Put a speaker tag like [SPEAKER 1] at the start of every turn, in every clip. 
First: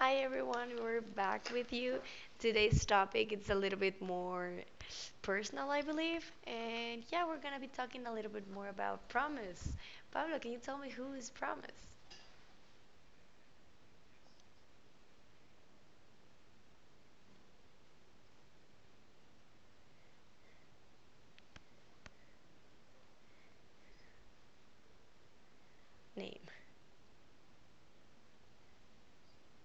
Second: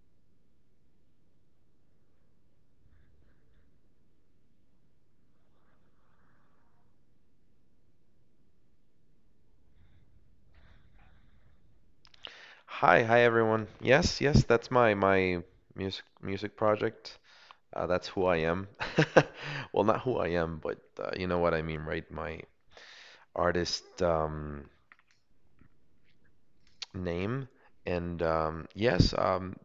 [SPEAKER 1] Hi everyone, we're back with you. Today's topic it's a little bit more personal, I believe, and yeah, we're gonna be talking a little bit more about promise. Pablo, can you tell me who is promise
[SPEAKER 2] Hi everyone. Yes, that's my music project. That's who I am. Well, not who I am, but you know what I mean, right? My artist
[SPEAKER 1] name?
[SPEAKER 2] name. And yes,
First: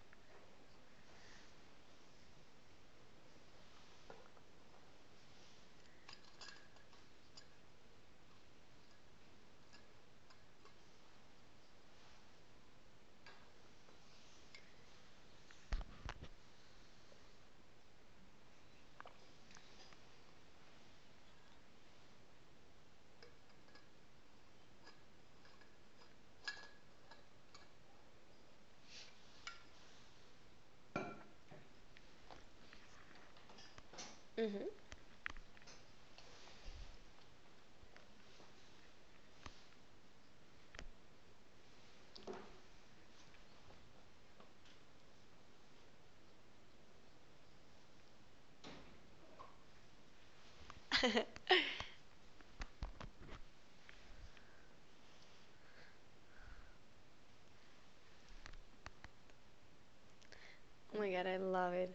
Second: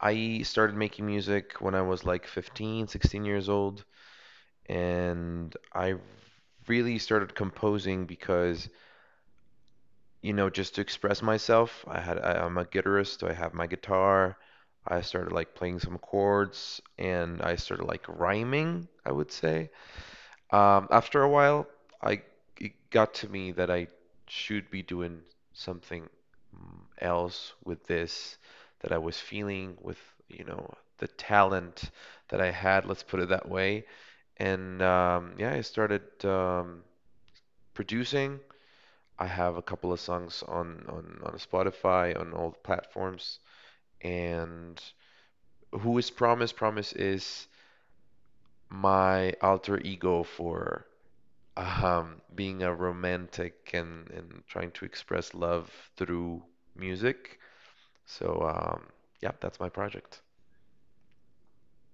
[SPEAKER 2] I started making music when I was like 15, 16 years old, and I really started composing because you know, just to express myself. I'm a guitarist, so I have my guitar. I started like playing some chords and I started like rhyming, I would say. After a while, I it got to me that I should be doing something else with this that I was feeling with, you know, the talent that I had, let's put it that way.
[SPEAKER 1] Mm-hmm.
[SPEAKER 2] And Yeah, I started producing. I have a couple of songs on on Spotify, on all the platforms. And who is Promise? Promise is my alter ego for being a romantic and trying to express love through music. So um, yeah, that's my project.
[SPEAKER 1] Oh my god, I love it.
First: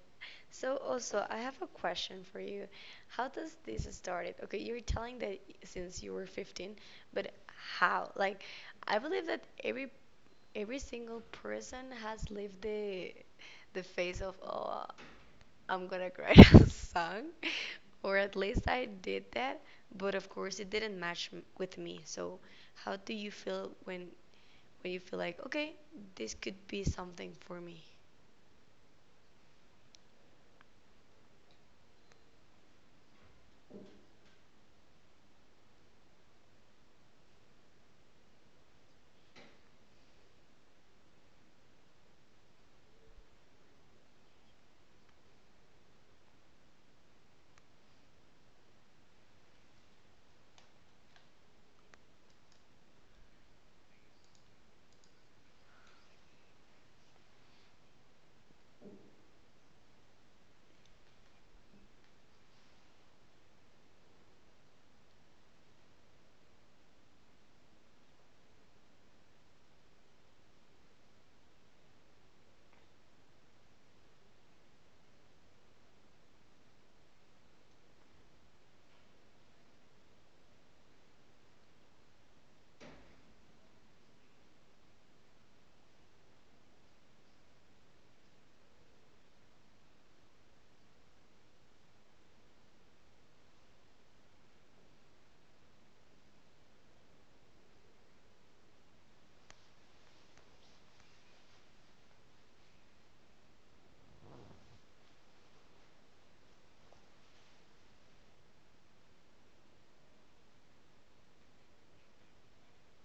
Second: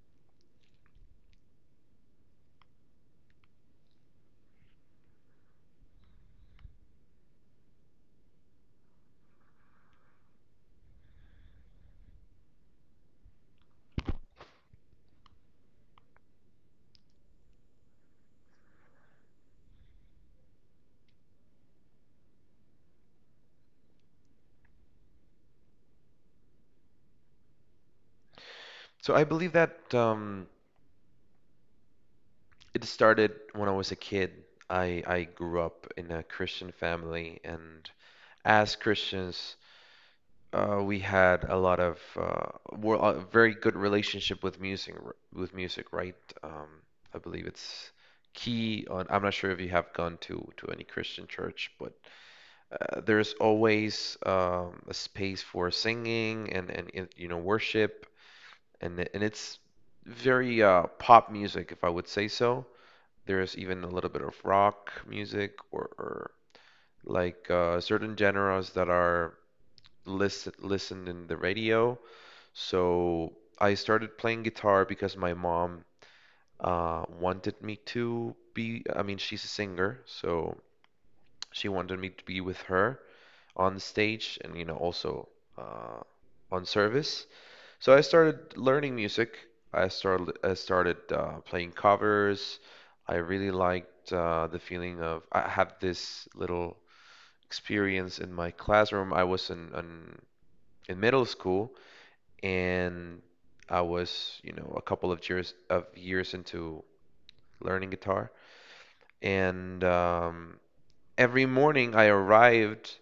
[SPEAKER 1] So also, I have a question for you. How does this started? Okay, you're telling that since you were 15, but how? Like, I believe that every single person has lived the phase of oh I'm gonna write a song, or at least I did that. But of course, it didn't match with me. So, how do you feel when you feel like okay, this could be something for me?
[SPEAKER 2] So I believe that it started when I was a kid. I grew up in a Christian family, and as Christians, we had a lot of we a very good relationship with music, with music, right? Um, I believe it's key on. I'm not sure if you have gone to any Christian church, but there's always a space for singing and you know worship, and it's very pop music, if I would say so. There's even a little bit of rock music, or like certain genres that are listed listened in the radio. So I started playing guitar because my mom wanted me to be, I mean, she's a singer, so she wanted me to be with her on the stage, and, you know, also uh, on service. So I started learning music. I started playing covers. I really liked the feeling of, I had this little experience in my classroom. I was in middle school, and I was, you know, a couple of years into learning guitar. And Every morning I arrived,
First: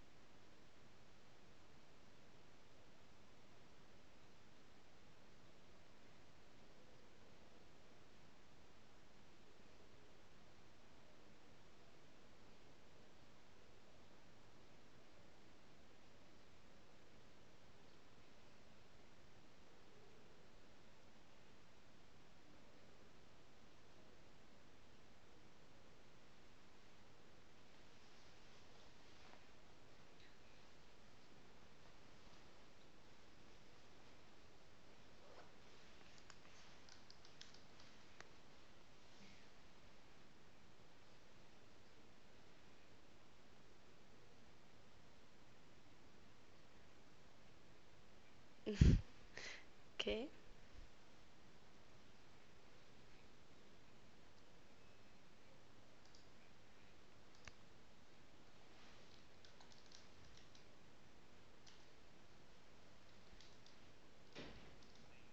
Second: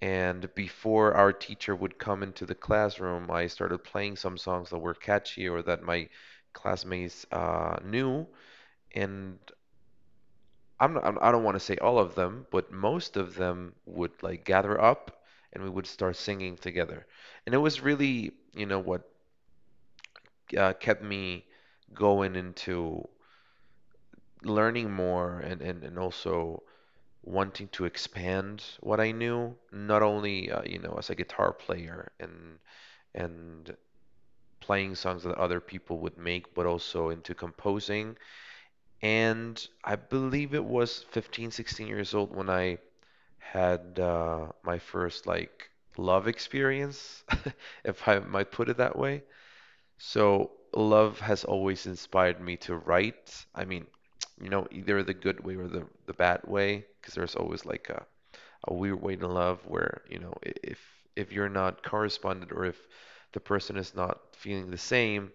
[SPEAKER 2] and before our teacher would come into the classroom, I started playing some songs that were catchy or that my classmates knew. And I am not I I do not want to say all of them, but most of them would like gather up, and we would start singing together. And it was really, you know, what kept me going into learning more, and also wanting to expand what I knew, not only you know as a guitar player and playing songs that other people would make, but also into composing. And I believe it was 15, 16 years old when I had my first like love experience, if I might put it that way.
[SPEAKER 1] Okay.
[SPEAKER 2] So, love has always inspired me to write. I mean, you know, either the good way or the bad way, because there's always like a weird way to love where, you know, if you're not corresponded or if the person is not feeling the same,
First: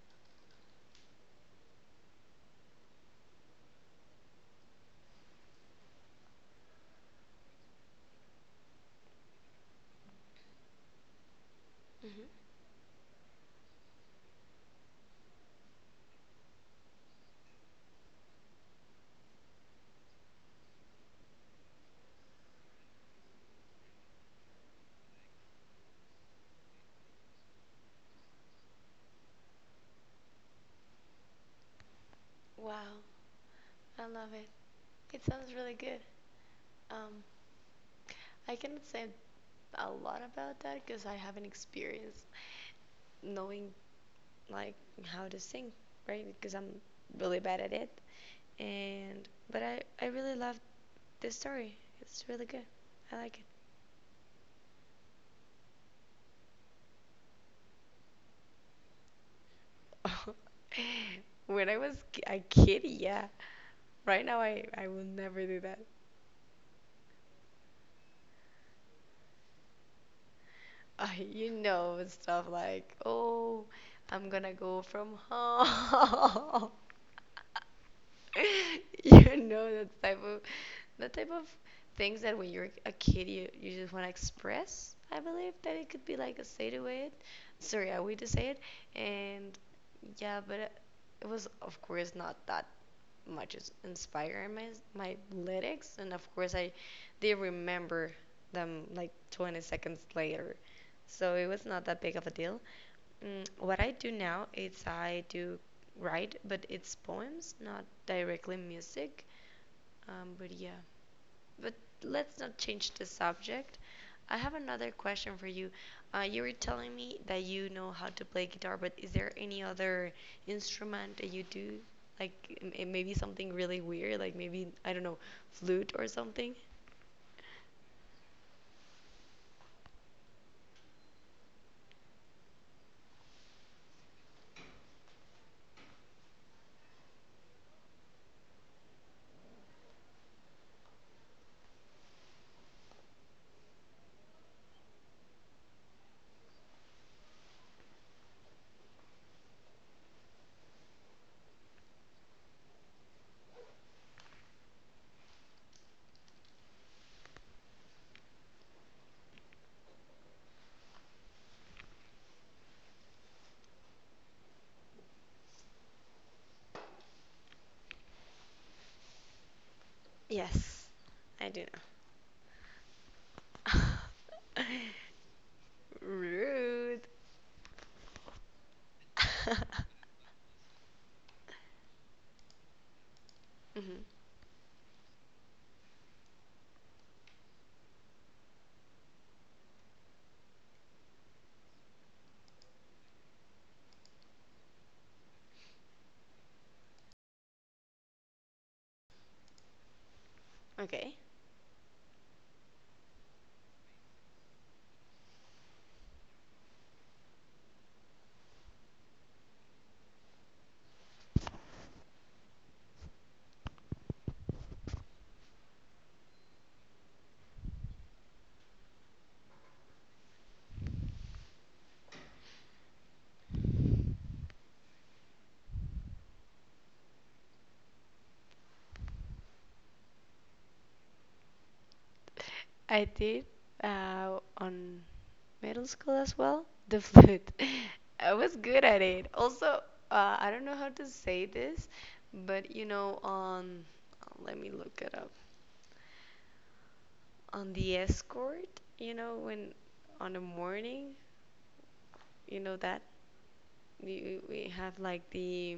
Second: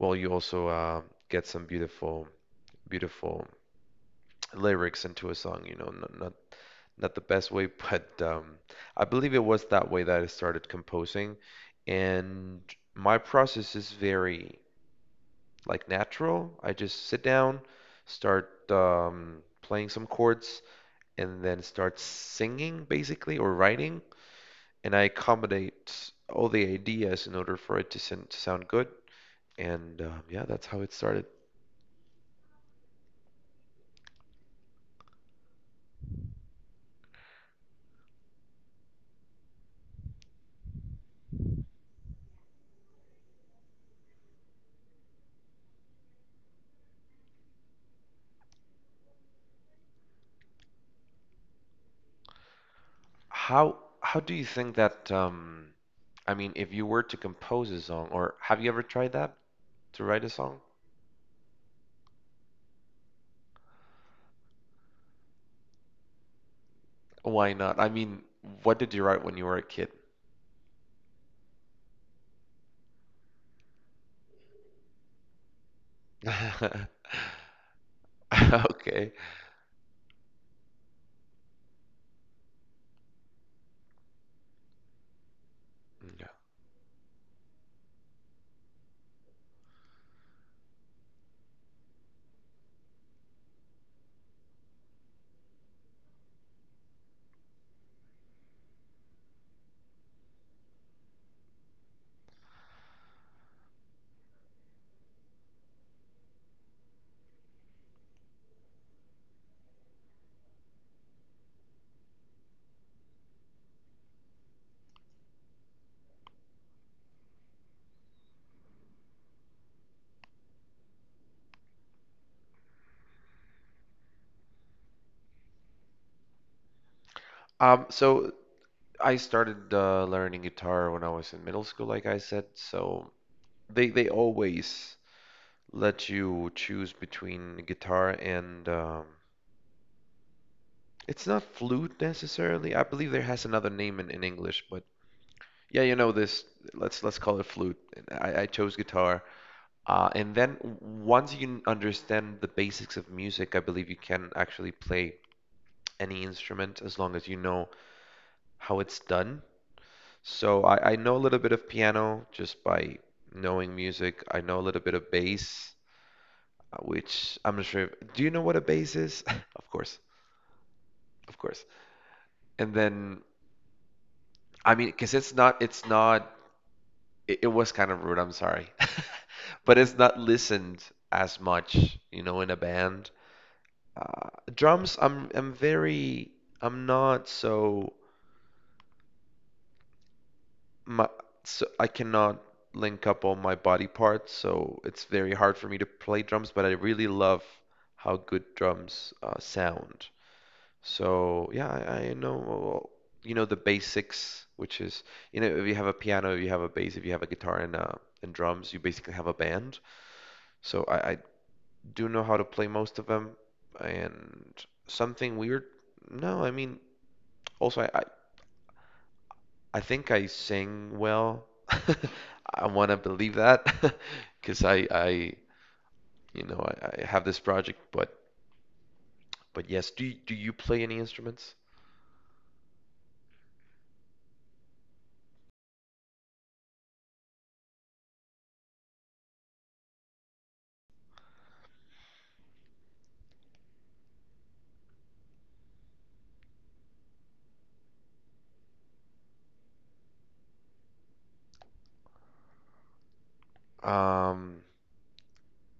[SPEAKER 2] well, you also get some beautiful, beautiful lyrics into a song, you know, not the best way, but I believe it was that way that I started composing.
[SPEAKER 1] Hmm.
[SPEAKER 2] And my process is very like natural. I just sit down, start playing some chords, and then start singing basically or writing, and I accommodate all the ideas in order for it to, to sound good. And yeah, that's how it started.
[SPEAKER 1] Wow, I love it. It sounds really good. Um, I cannot say a lot about that because I haven't experienced knowing like how to sing, right? Because I'm really bad at it. And but I really love this story. It's really good. I like
[SPEAKER 2] How do you think that I mean, if you were to compose a song, or have you ever tried that to
[SPEAKER 1] it.
[SPEAKER 2] write a song?
[SPEAKER 1] When I was a kid, yeah. Right now, I will never do that.
[SPEAKER 2] Why not? I mean, what did you write when you were a kid?
[SPEAKER 1] I you know stuff like oh, I'm gonna go from home.
[SPEAKER 2] Okay.
[SPEAKER 1] You know that type of things that when you're a kid you just want to express I believe that it could
[SPEAKER 2] Mm,
[SPEAKER 1] be
[SPEAKER 2] yeah.
[SPEAKER 1] like a say to it sorry I way to say it and yeah but it was of course not that much as inspiring my my lyrics and of course I they remember them like 20 seconds later so it was not that big of a deal. Mm, what I do now is I do write, but it's poems, not directly music. But yeah, but let's not change the subject. I have another question for you. You were telling me that you know how to play guitar, but is there any other instrument that you do? Like maybe something really weird, like maybe, I don't know, flute or something?
[SPEAKER 2] So I started learning guitar when I was in middle school, like I said. So they always let you choose between guitar and it's not flute necessarily. I believe there has another name in English, but yeah, you know this. Let's call it flute. I chose guitar, and then once you understand the basics of music, I believe you can actually play any instrument as long as you know how it's done. So I know a little bit of piano just by knowing music. I know a little bit of bass, which I'm not sure if, do you know what a bass is? Of course,
[SPEAKER 1] Yes,
[SPEAKER 2] of
[SPEAKER 1] I
[SPEAKER 2] course.
[SPEAKER 1] do
[SPEAKER 2] And then
[SPEAKER 1] know.
[SPEAKER 2] I mean, because it's not
[SPEAKER 1] Rude.
[SPEAKER 2] it was kind of rude, I'm sorry. But it's not listened as much, you know, in a band.
[SPEAKER 1] Mhm.
[SPEAKER 2] Drums, I'm very I'm not so my so I cannot link up all my body parts, so it's very hard for me to play drums, but I really love how good drums sound.
[SPEAKER 1] Okay.
[SPEAKER 2] So yeah, I know well, you know the basics, which is you know if you have a piano, if you have a bass, if you have a guitar and drums, you basically have a band. So I do know how to play most of them, and something weird. No, I mean also I think I sing well. I want to believe that because you know, I have this project. But yes, do you play any instruments?
[SPEAKER 1] I did on middle school as well. The flute. I was good at it. Also, I don't know how to say this, but you know, on let me look it up. On the escort, you know, when on the morning, you know that we,
[SPEAKER 2] Um,
[SPEAKER 1] we have like the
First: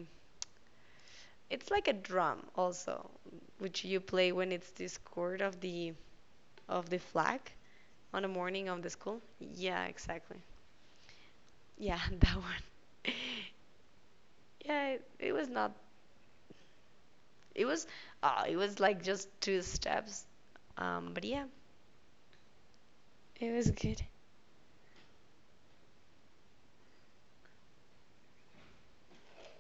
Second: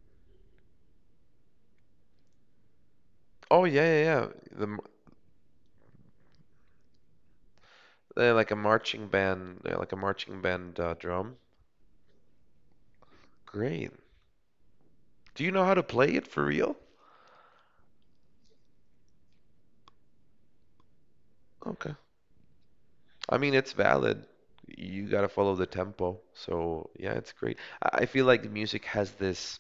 [SPEAKER 1] it's like a drum also,
[SPEAKER 2] oh
[SPEAKER 1] which you
[SPEAKER 2] yeah.
[SPEAKER 1] play when
[SPEAKER 2] The
[SPEAKER 1] it's
[SPEAKER 2] m-
[SPEAKER 1] this chord of the flag on the morning of the school.
[SPEAKER 2] they're
[SPEAKER 1] Yeah,
[SPEAKER 2] like a
[SPEAKER 1] exactly.
[SPEAKER 2] marching band drum.
[SPEAKER 1] Yeah, that one.
[SPEAKER 2] Great.
[SPEAKER 1] Yeah, it
[SPEAKER 2] Do
[SPEAKER 1] was
[SPEAKER 2] you know
[SPEAKER 1] not.
[SPEAKER 2] how to play it for real?
[SPEAKER 1] It was. It was like just two steps. But yeah.
[SPEAKER 2] Okay. I
[SPEAKER 1] It
[SPEAKER 2] mean,
[SPEAKER 1] was
[SPEAKER 2] it's
[SPEAKER 1] good.
[SPEAKER 2] valid. You gotta follow the tempo. So yeah, it's great. I feel like music has this,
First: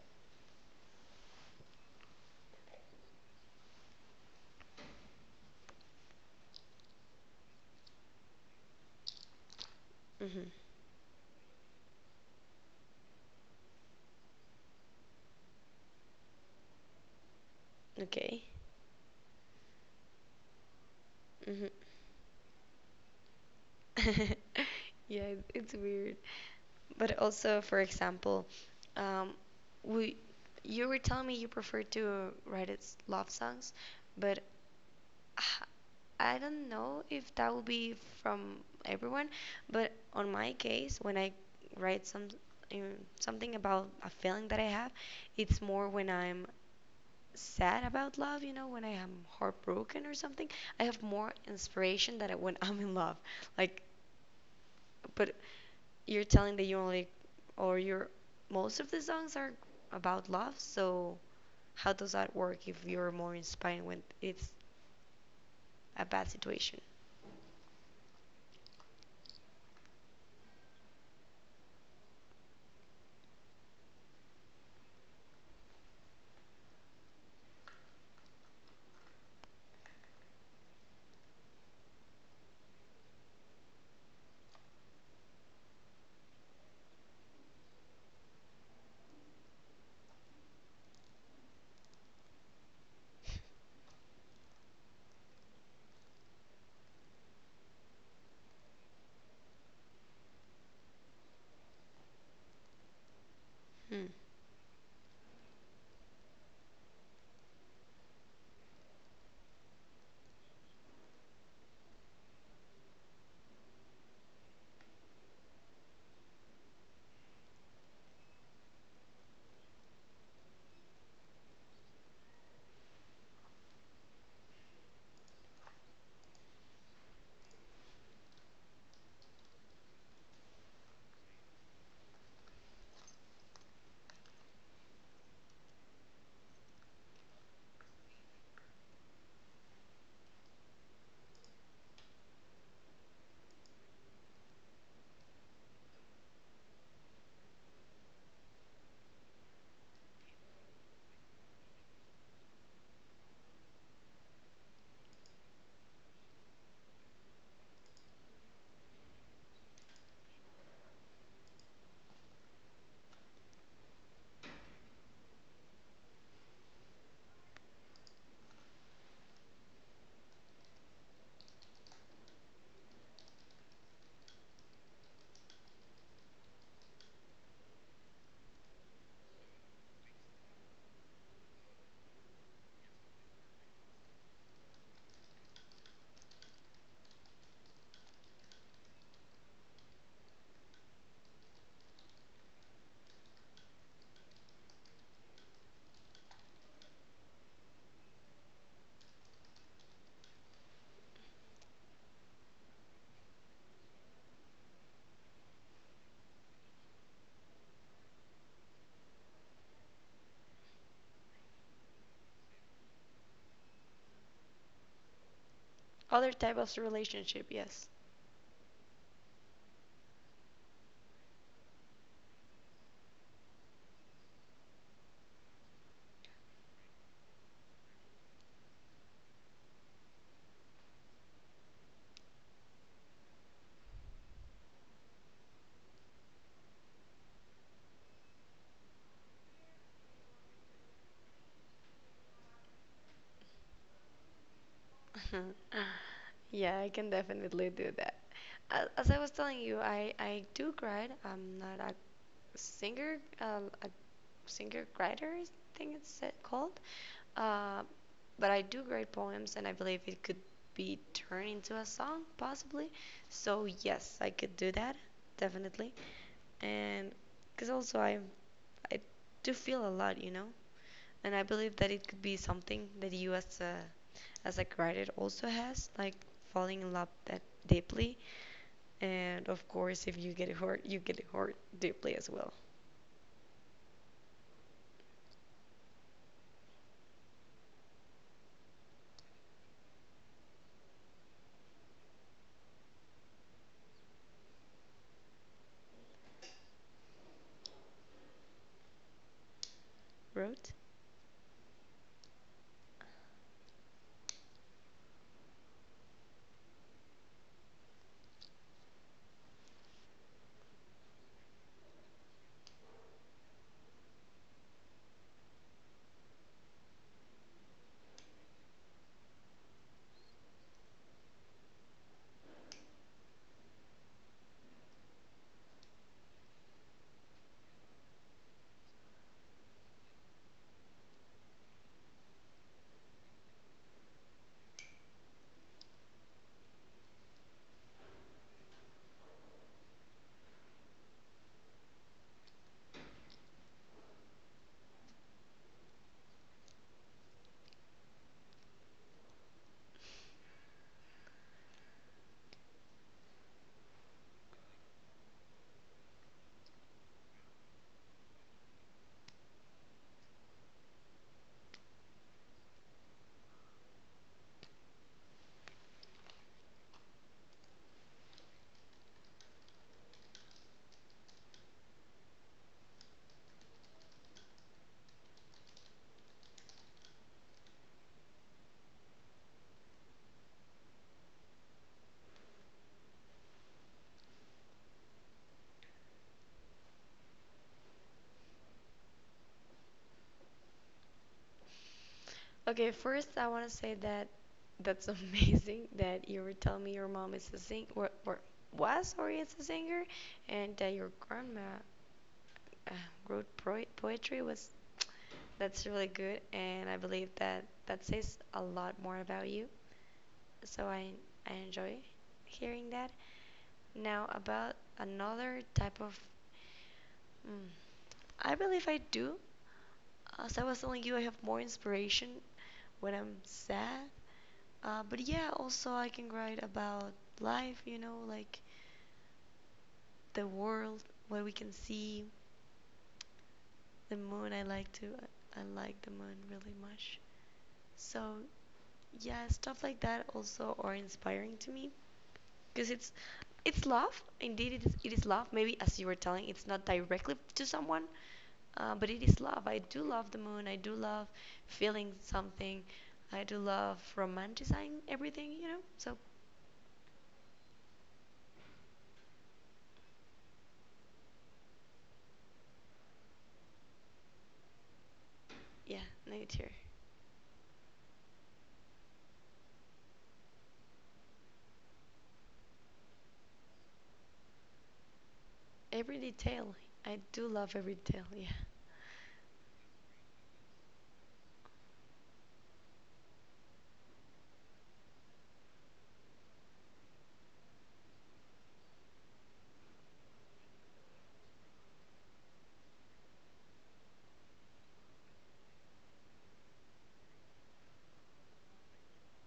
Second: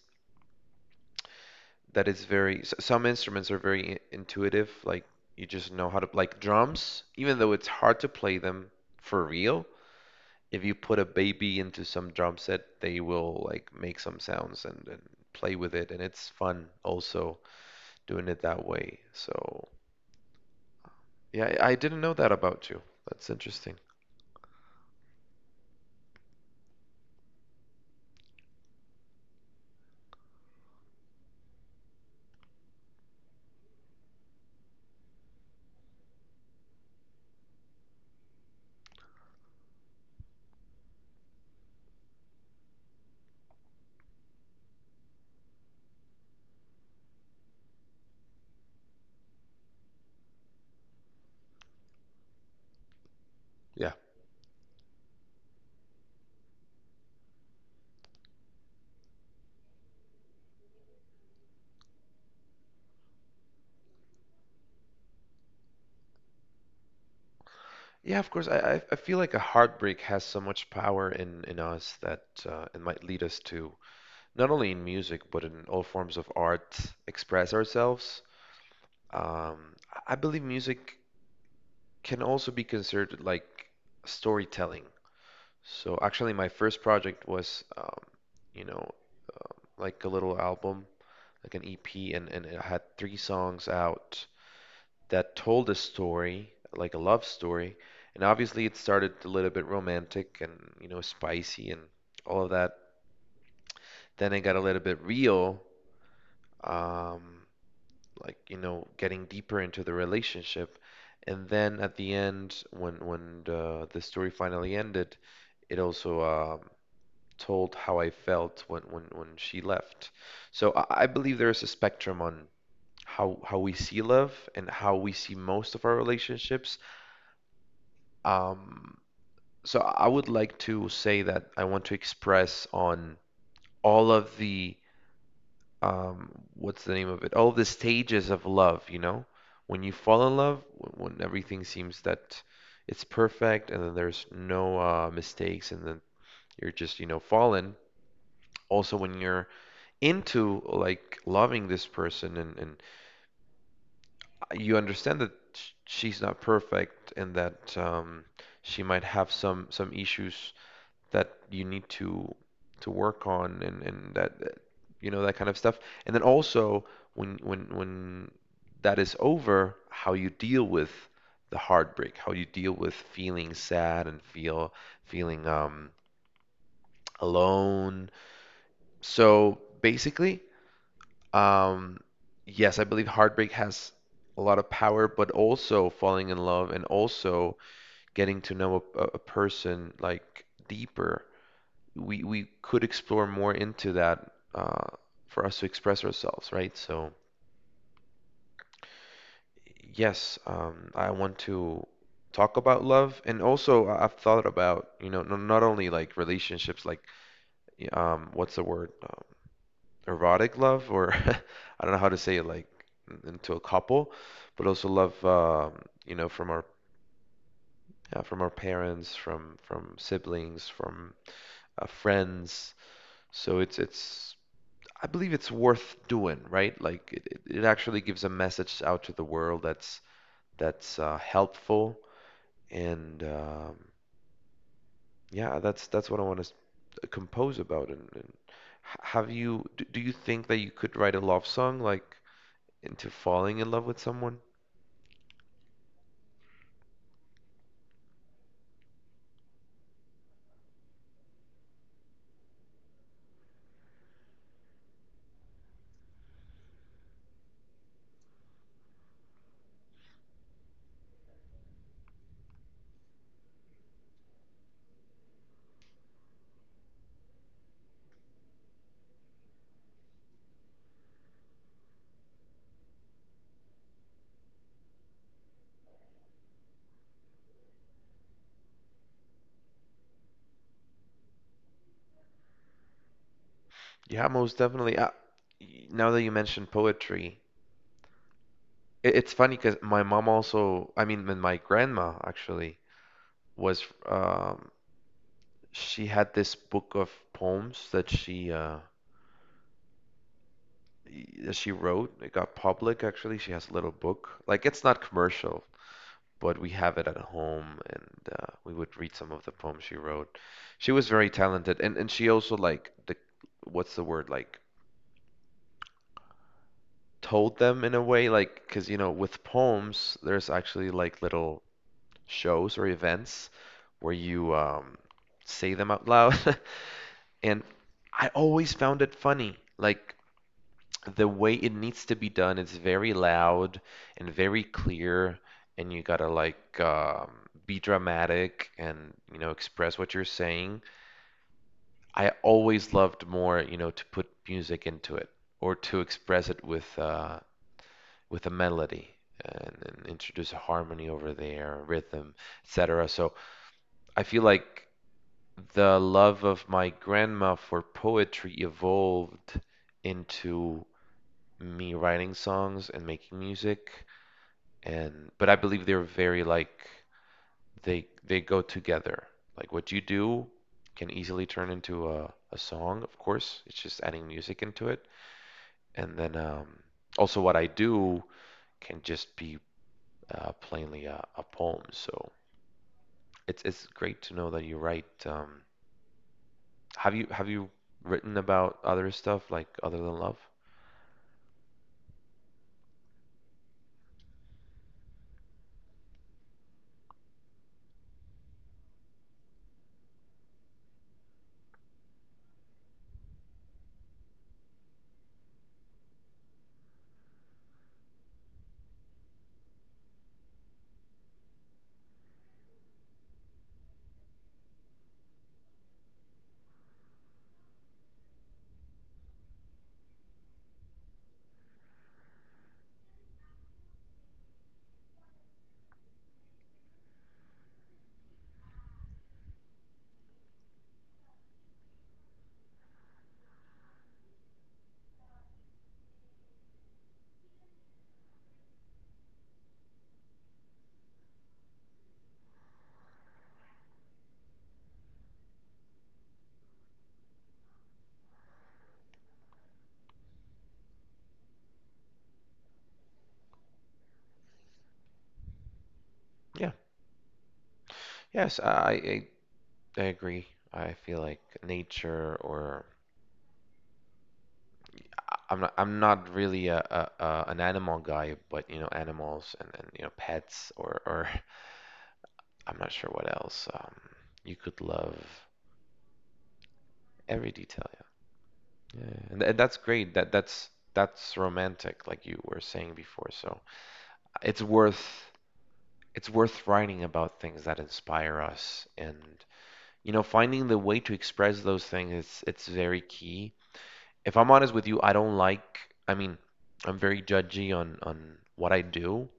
[SPEAKER 2] that is very some instruments are very intuitive, like you just know how to, like drums, even though it's hard to play them for real,
[SPEAKER 1] Mm-hmm.
[SPEAKER 2] if you put a baby into some drum set they will like make some sounds and, play with it, and it's fun also doing it
[SPEAKER 1] Okay.
[SPEAKER 2] that way. So yeah, I didn't know that about you, that's interesting.
[SPEAKER 1] Mm-hmm. Yeah, it's weird. But also, for example, um, we you were telling me you prefer to write its love songs, but h- I don't know if that will be from everyone, but on my case, when I write some um, something about a feeling that I have, it's more when I'm sad about love, you know, when I am heartbroken or something. I have more inspiration than when I'm in love. Like,
[SPEAKER 2] yeah
[SPEAKER 1] but you're telling that you only, or your most of the songs are about love, so how does that work if you're more inspired when it's a bad situation?
[SPEAKER 2] yeah, of course. I feel like a heartbreak has so much power in us that it might lead us to not only in music but in all forms of art express ourselves. I believe music can also be considered like storytelling. So actually, my first project was, you know, like a little album, like an EP, and, it had three songs out that told a story, like a love story. And obviously, it started a little bit romantic, and, you know, spicy and all of that.
[SPEAKER 1] Hmm.
[SPEAKER 2] Then it got a little bit real. Um, like you know getting deeper into the relationship, and then at the end when the story finally ended, it also told how I felt when when she left. So I believe there is a spectrum on how we see love and how we see most of our relationships. um so I would like to say that I want to express on all of the what's the name of it? All the stages of love, you know? When you fall in love, when everything seems that it's perfect and then there's no mistakes and then you're just, you know, fallen. Also when you're into like loving this person, and you understand that she's not perfect, and that she might have some issues that you need to work on, and you know, that kind of stuff. And then also when when that is over, how you deal with the heartbreak, how you deal with feeling sad and feeling alone. So basically, um yes, I believe heartbreak has a lot of power, but also falling in love, and also getting to know a person like deeper. We could explore more into that for us to express ourselves, right? So yes, I want to talk about love, and also I've thought about you know not only like relationships, like what's the word, erotic love, or I don't know how to say it, like into a couple, but also love you
[SPEAKER 1] Other
[SPEAKER 2] know from
[SPEAKER 1] type
[SPEAKER 2] our
[SPEAKER 1] of relationship, yes.
[SPEAKER 2] yeah, from our parents, from siblings, from friends. So it's I believe it's worth doing, right? Like it it actually gives a message out to the world that's helpful, and yeah, that's what I want to compose about. Have you do you think that you could write a love song like into falling in love with someone?
[SPEAKER 1] Yeah, I can definitely do that. As I was telling you, I do write. I'm not a singer, singer writer, I think it's called. Uh, but I do great poems, and I believe it could be turned into a song, possibly. So yes, I could do that, definitely. And because also I do feel a lot, you know. And I believe that it could be something that you as as a writer also has, like falling in love that deeply. And of course, if you get hurt, you get hurt deeply as well.
[SPEAKER 2] Yeah, most definitely. Now that you mentioned poetry, it's funny because my mom also, I mean, my grandma actually was she had this book of poems
[SPEAKER 1] Right?
[SPEAKER 2] that she wrote. It got public, actually. She has a little book. Like, it's not commercial, but we have it at home, and we would read some of the poems she wrote. She was very talented, and she also like the what's the word like told them in a way, like because you know with poems there's actually like little shows or events where you say them out loud, and I always found it funny. Like the way it needs to be done it's very loud and very clear and you gotta be dramatic and you know express what you're saying. I always loved, more you know, to put music into it or to express it with a melody, and introduce a harmony over there rhythm, etc. So I feel like the love of my grandma for poetry evolved into me writing songs and making music. And but I believe they're very like they go together. Like what you do can easily turn into a song, of course. It's just adding music into it. And then also what I do can just be plainly a poem. So it's great to know that you write. Have you written about other stuff like other than love?
[SPEAKER 1] Okay, first I want to say that that's amazing that you were telling me your mom is a sing or was or is a singer, and that your grandma uh, wrote poetry was that's really good, and I believe that that says a lot more about you. So I enjoy hearing that. Now about another type of, mm, I believe I do as I was telling you, I have more inspiration when I'm sad. But yeah, also I can write about life, you know, like the world, what we can see, the moon. I like the moon really much. So yeah, stuff like that also are inspiring to me because it's love. Indeed, it is love. Maybe as you were telling, it's not directly to someone. But it is love. I do love the moon. I do love feeling something. I do love romanticizing everything, you know? So,
[SPEAKER 2] Yeah. Yes, I I agree. I feel like nature or I'm not
[SPEAKER 1] yeah, nature.
[SPEAKER 2] really a an animal guy, but you know, animals and you know, pets or I'm not sure what else. You could love
[SPEAKER 1] Every detail. I do
[SPEAKER 2] every
[SPEAKER 1] love
[SPEAKER 2] detail,
[SPEAKER 1] every
[SPEAKER 2] yeah.
[SPEAKER 1] detail, yeah.
[SPEAKER 2] Yeah, th that's great. That's that's romantic, like you were saying before. So it's worth it's worth writing about things that inspire us and, you know, finding the way to express those things, it's very key. If I'm honest with you, I don't like. I mean, I'm very judgy on what I do,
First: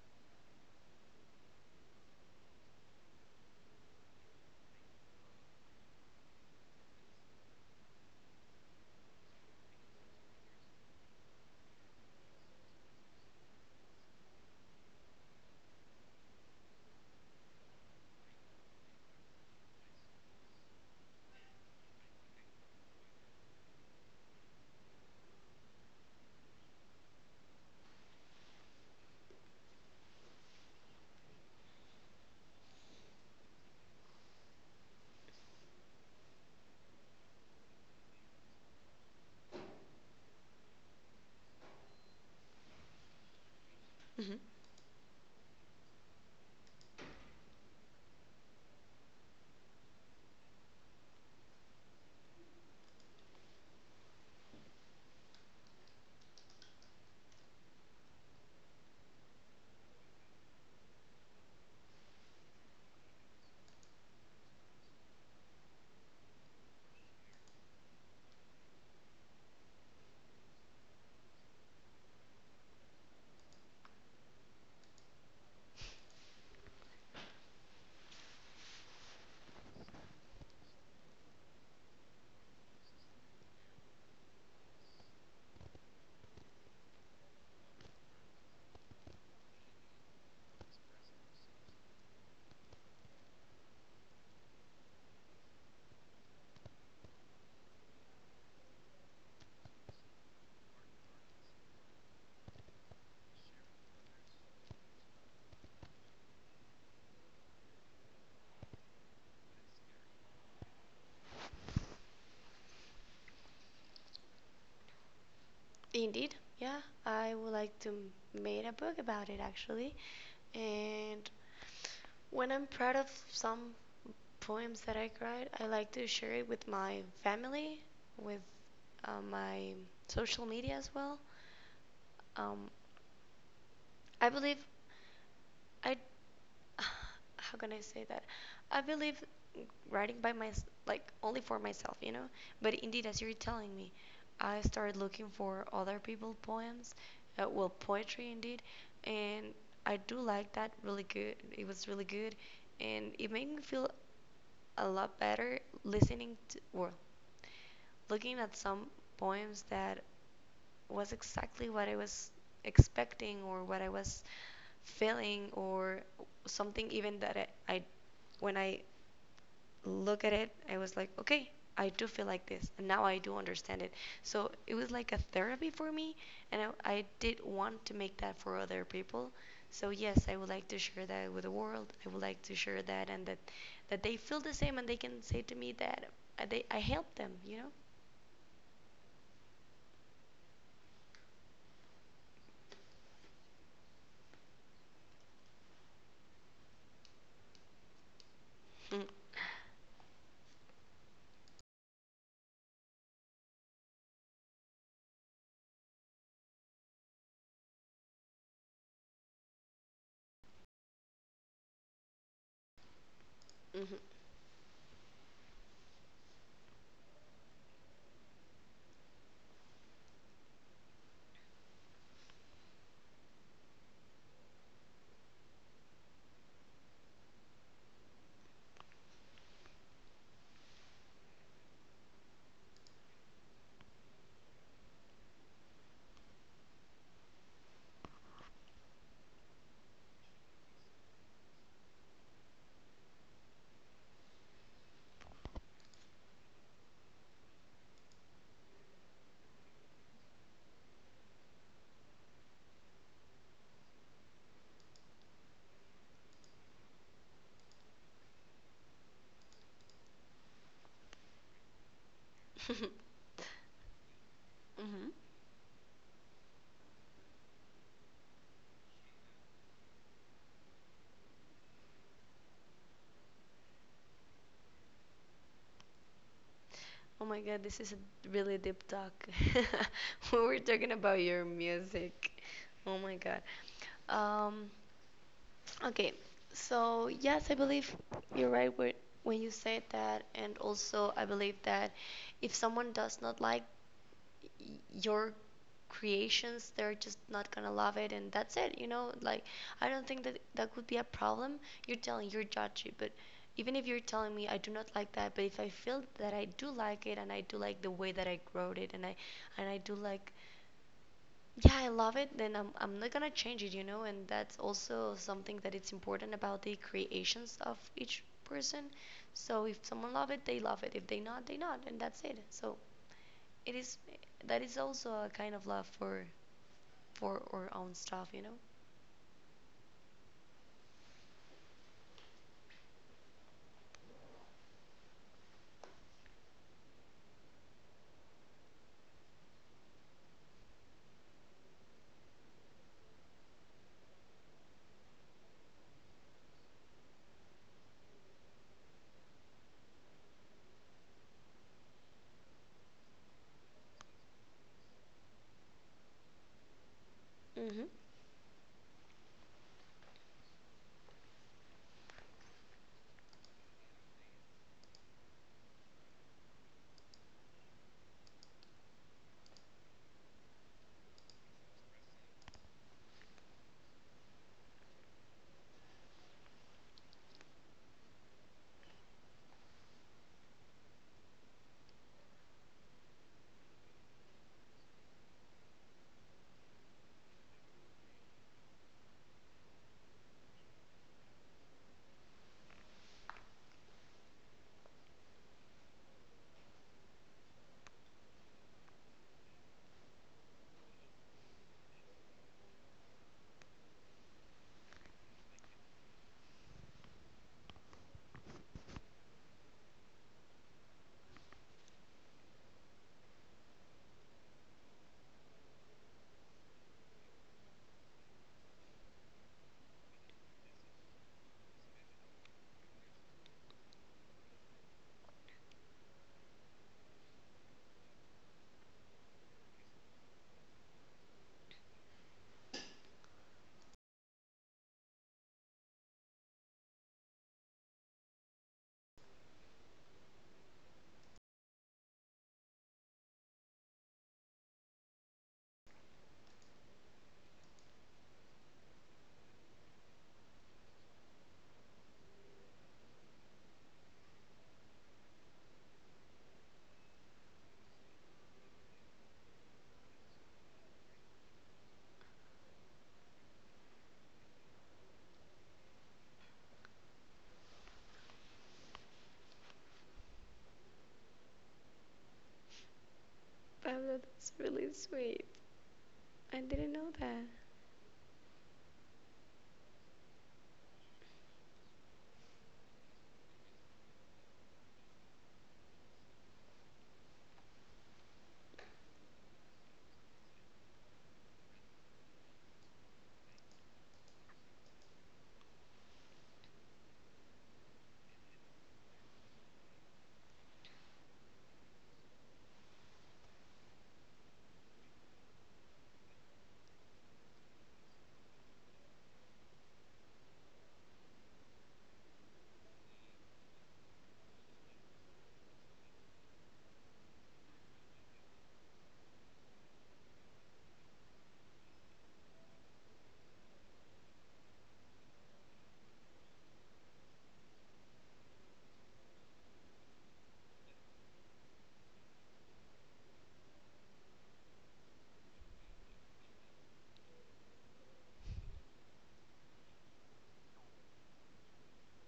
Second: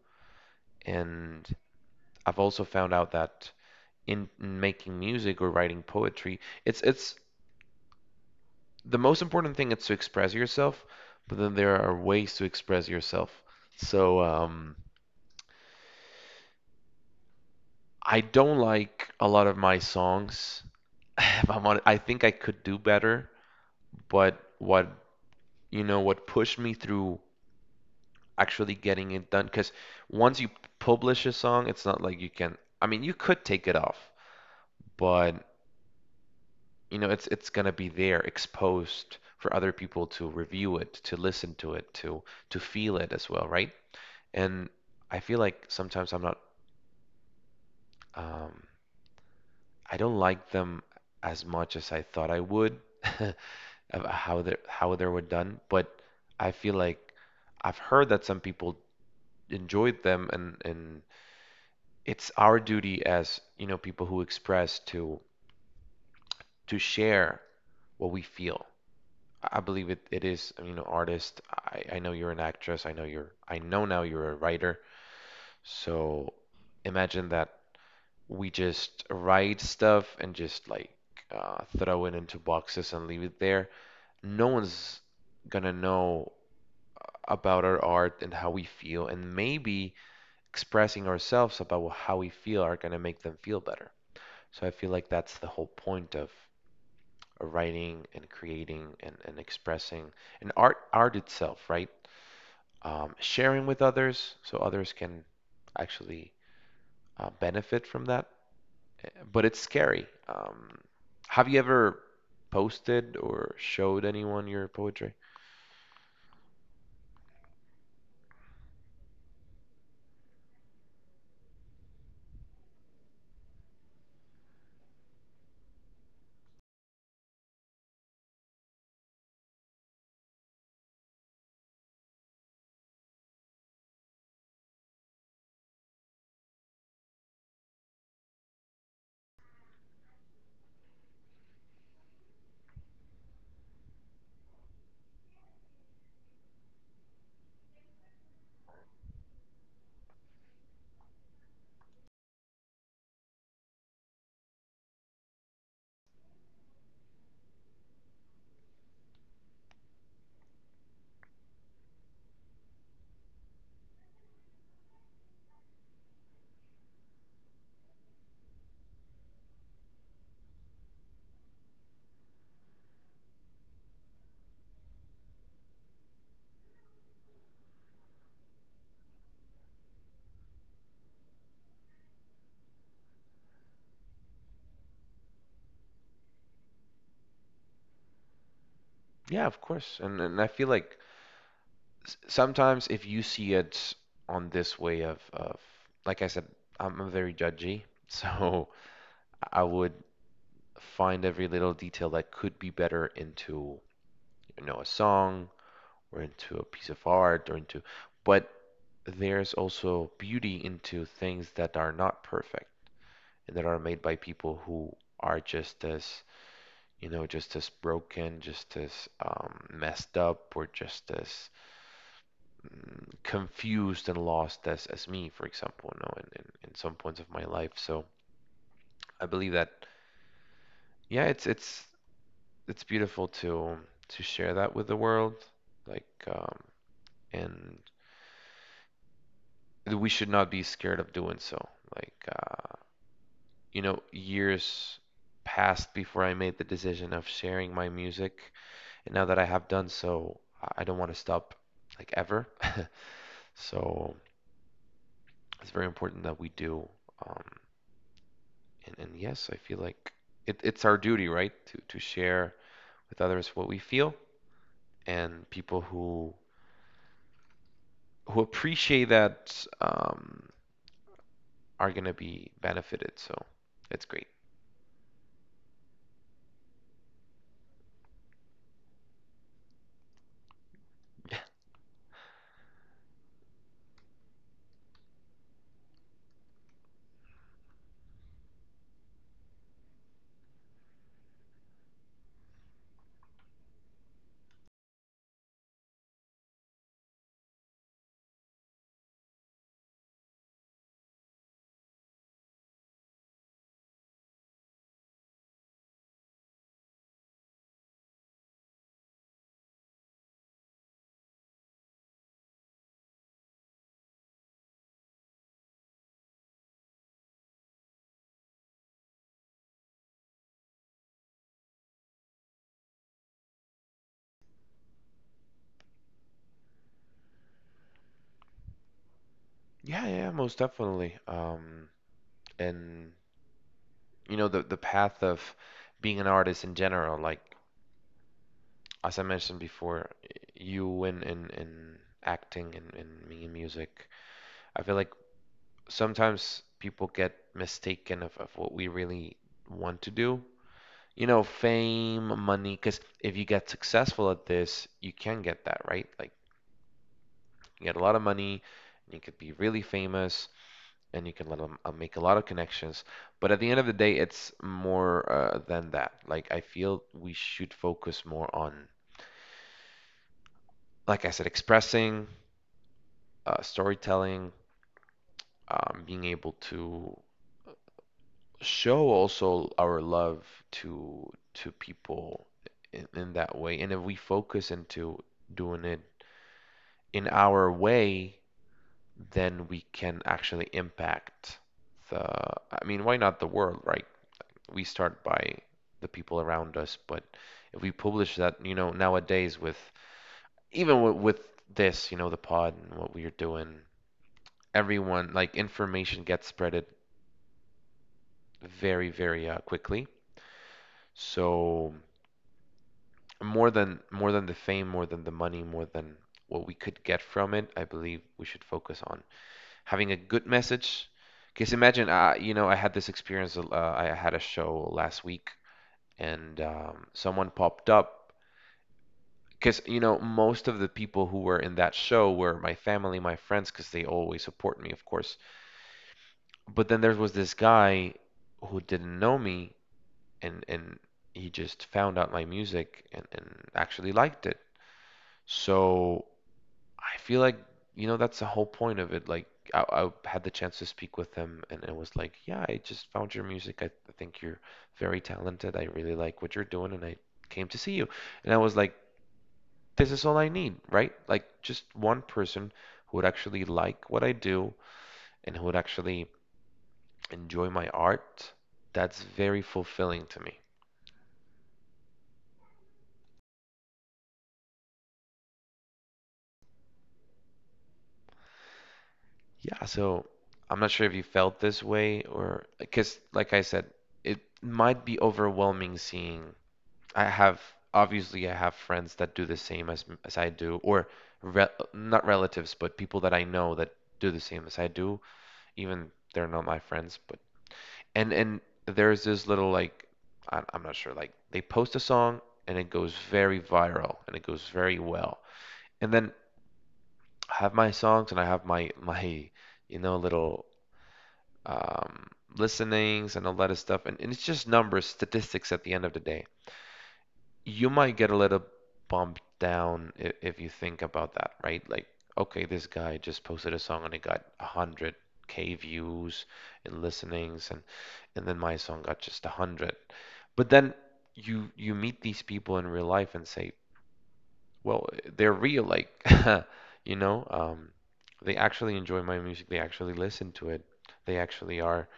[SPEAKER 2] and I've also found out that in making music or writing poetry, it's the most important thing is to express yourself, but then there are ways to express yourself. So I don't like a lot of my songs. If I'm honest, I think I could do better, but what, you know, what pushed me through actually getting it done, because once you publish a song, it's not like you can. I mean, you could take it off, but you know, it's gonna be there exposed for other people to review it, to listen to it, to feel it as well, right?
[SPEAKER 1] Hmm.
[SPEAKER 2] And I feel like sometimes I'm not, um, I don't like them as much as I thought I would, of how they were done. But I feel like I've heard that some people enjoyed them, and it's our duty as, you know, people who express to share what we feel. I believe it is, you know, artist. I know you're an actress. I know you're, I know now you're a writer. So imagine that we just write stuff and just like throw it into boxes and leave it there. No one's gonna know about our art and how we feel, and maybe expressing ourselves about how we feel are gonna make them feel better. So I feel like that's the whole point of writing and creating and expressing and art art itself, right? Sharing with others so others can actually benefit from that. But it's scary. Have you ever posted or showed anyone your poetry?
[SPEAKER 1] Indeed, yeah. I would like to make a book about it actually. And when I'm proud of some poems that I write, I like to share it with my family, with my social media as well. Um, I believe I how can I say that? I believe writing by my like only for myself, you know. But indeed, as you're telling me, I started looking for other people poems, well poetry indeed, and I do like that really good. It was really good, and it made me feel a lot better listening to well, looking at some poems that was exactly what I was expecting or what I was feeling or something even that I when I look at it, I was like, okay, I do feel like this, and now I do understand it. So it was like a therapy for me, and I did want to make that for other people. So yes, I would like to share that with the world. I would like to share that, and that that they feel the same, and they can say to me that I helped them. You know.
[SPEAKER 2] Yeah, of course. And I feel like sometimes if you see it on this way of like I said, I'm very judgy, so I would find every little detail that could be better into, you know, a song or into a piece of art or into. But there's also beauty into things that are not perfect and that are made by people who are just as, you know, just as broken, just as messed up or just as confused and lost as me, for example, you know, in some points of my life. So I believe that yeah, it's beautiful to share that with the world, like um and we should not be scared of doing so. Like you know, years passed before I made the decision of sharing my music, and now that I have done so, I don't want to stop, like, ever. So it's very important that we do. um and yes, I feel like it's our duty, right, to share
[SPEAKER 1] Mm-hmm.
[SPEAKER 2] with others what we feel.
[SPEAKER 1] Mm-hmm.
[SPEAKER 2] And people who appreciate that are going to be benefited. So it's great.
[SPEAKER 1] Oh my god, this is a really deep talk. We were talking about your music. Oh my god. Um, okay, so yes, I believe you're right when you said that, and also I believe that if someone does not like your creations they're just not gonna love it and that's it you know like I don't think that that could be a problem you're telling you're judgy but even if you're telling me I do not like that but if I feel that I do like it and I do like the way that I wrote it and I do like yeah I love it then I'm not gonna change it you know and that's also something that it's important about the creations of each person so if someone love it they love it if they not they not and that's it so it is that is also a kind of love for our own stuff, you know.
[SPEAKER 2] Yeah, yeah, most definitely. And you know the path of being an artist in general, like as I mentioned before, you in acting and me in music, I feel like sometimes people get mistaken of what we really want to do. You know, fame, money, because if you get successful at this, you can get that, right? Like
[SPEAKER 1] Mm-hmm.
[SPEAKER 2] you get a lot of money, you could be really famous, and you can let them make a lot of connections. But at the end of the day, it's more than that. Like, I feel we should focus more on, like I said, expressing, storytelling, being able to show also our love to people in that way. And if we focus into doing it in our way, then we can actually impact the, I mean, why not the world, right? We start by the people around us. But if we publish that, you know, nowadays with even with this, you know, the pod and what we are doing, everyone, like, information gets spreaded very, very quickly. So more than the fame, more than the money, more than what we could get from it, I believe we should focus on having a good message. Because imagine, you know, I had this experience. I had a show last week, and someone popped up. Because, you know, most of the people who were in that show were my family, my friends, because they always support me, of course. But then there was this guy who didn't know me and he just found out my music, and actually liked it. So I feel like, you know, that's the whole point of it. Like I had the chance to speak with him and it was like, yeah, I just found your music. I think you're very talented. I really like what you're doing and I came to see you. And I was like, this is all I need, right? Like just one person who would actually like what I do and who would actually enjoy my art. That's very fulfilling to me.
[SPEAKER 1] Pablo, that's really sweet. I didn't know that.
[SPEAKER 2] Yeah, so I'm not sure if you felt this way or because, like I said, it might be overwhelming seeing. I have obviously I have friends that do the same as I do, or re not relatives, but people that I know that do the same as I do. Even they're not my friends, but and there's this little like I'm not sure, like, they post a song and it goes very viral and it goes very well. And then I have my songs and I have my my, you know, little um listenings and all that stuff, and it's just numbers, statistics at the end of the day. You might get a little bumped down if you think about that, right? Like, okay, this guy just posted a song and it got 100K views and listenings and then my song got just 100. But then you meet these people in real life and say, well, they're real, like, you know, they actually enjoy my music, they actually listen to it, they actually are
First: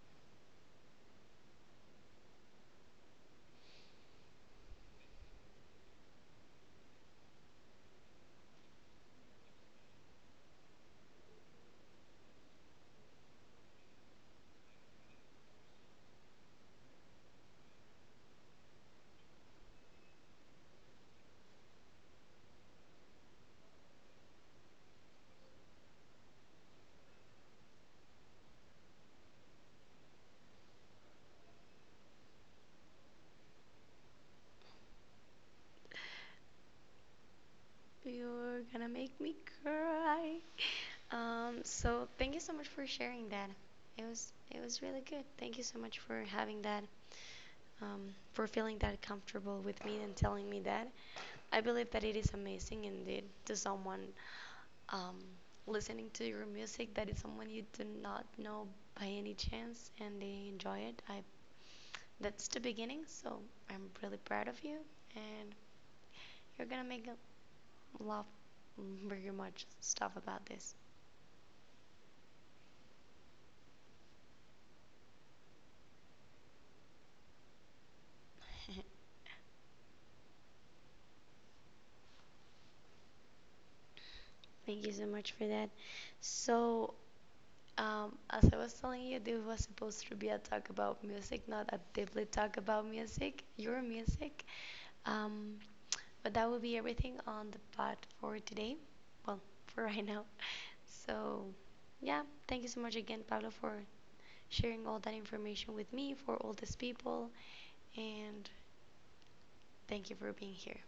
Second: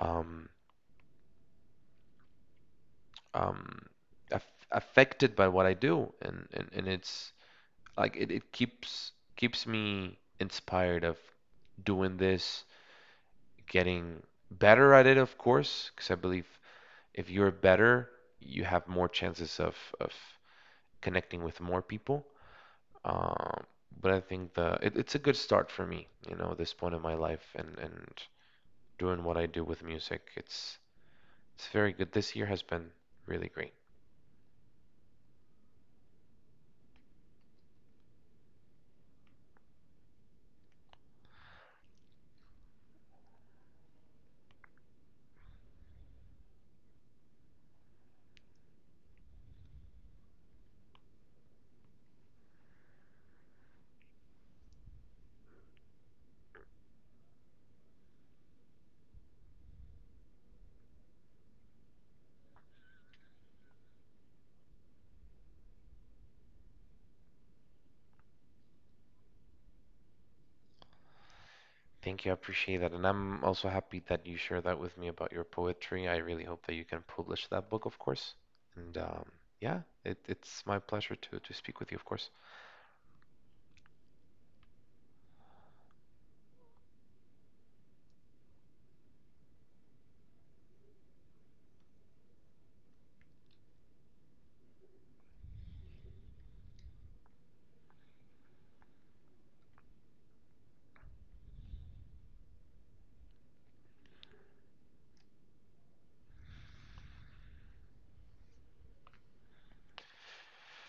[SPEAKER 2] um, um, aff affected by what I do, and and it's like it keeps me inspired of doing this, getting better at it, of course, because I believe if you're better, you have more chances of connecting with more people. Um, but I think the it's a good start for me, you know, this point in my life and doing what I do with music. It's very good. This year has been really great.
[SPEAKER 1] You're gonna make me cry. So thank you so much for sharing that. It was really good. Thank you so much for having that for feeling that comfortable with me and telling me that. I believe that it is amazing indeed to someone um, listening to your music that is someone you do not know by any chance and they enjoy it. I that's the beginning, so I'm really proud of you and you're gonna make a lot very much stuff about this.
[SPEAKER 2] Thank you. I appreciate that. And I'm also happy that you share that with me about your poetry. I really hope that you can publish that book, of course. And yeah, it's my pleasure to speak with you, of course.
[SPEAKER 1] Thank you so much for that. So as I was telling you, this was supposed to be a talk about music, not a deeply talk about music, your music. Um, but that will be everything on the pod for today. Well, for right now. So, yeah, thank you so much again, Pablo, for sharing all that information with me, for all these people, and thank you for being here.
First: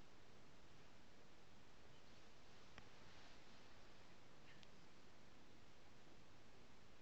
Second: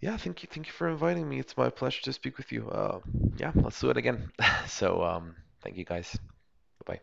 [SPEAKER 2] Yeah, thank you. Thank you for inviting me. It's my pleasure to speak with you. Yeah, let's do it again. So um, thank you guys. Bye.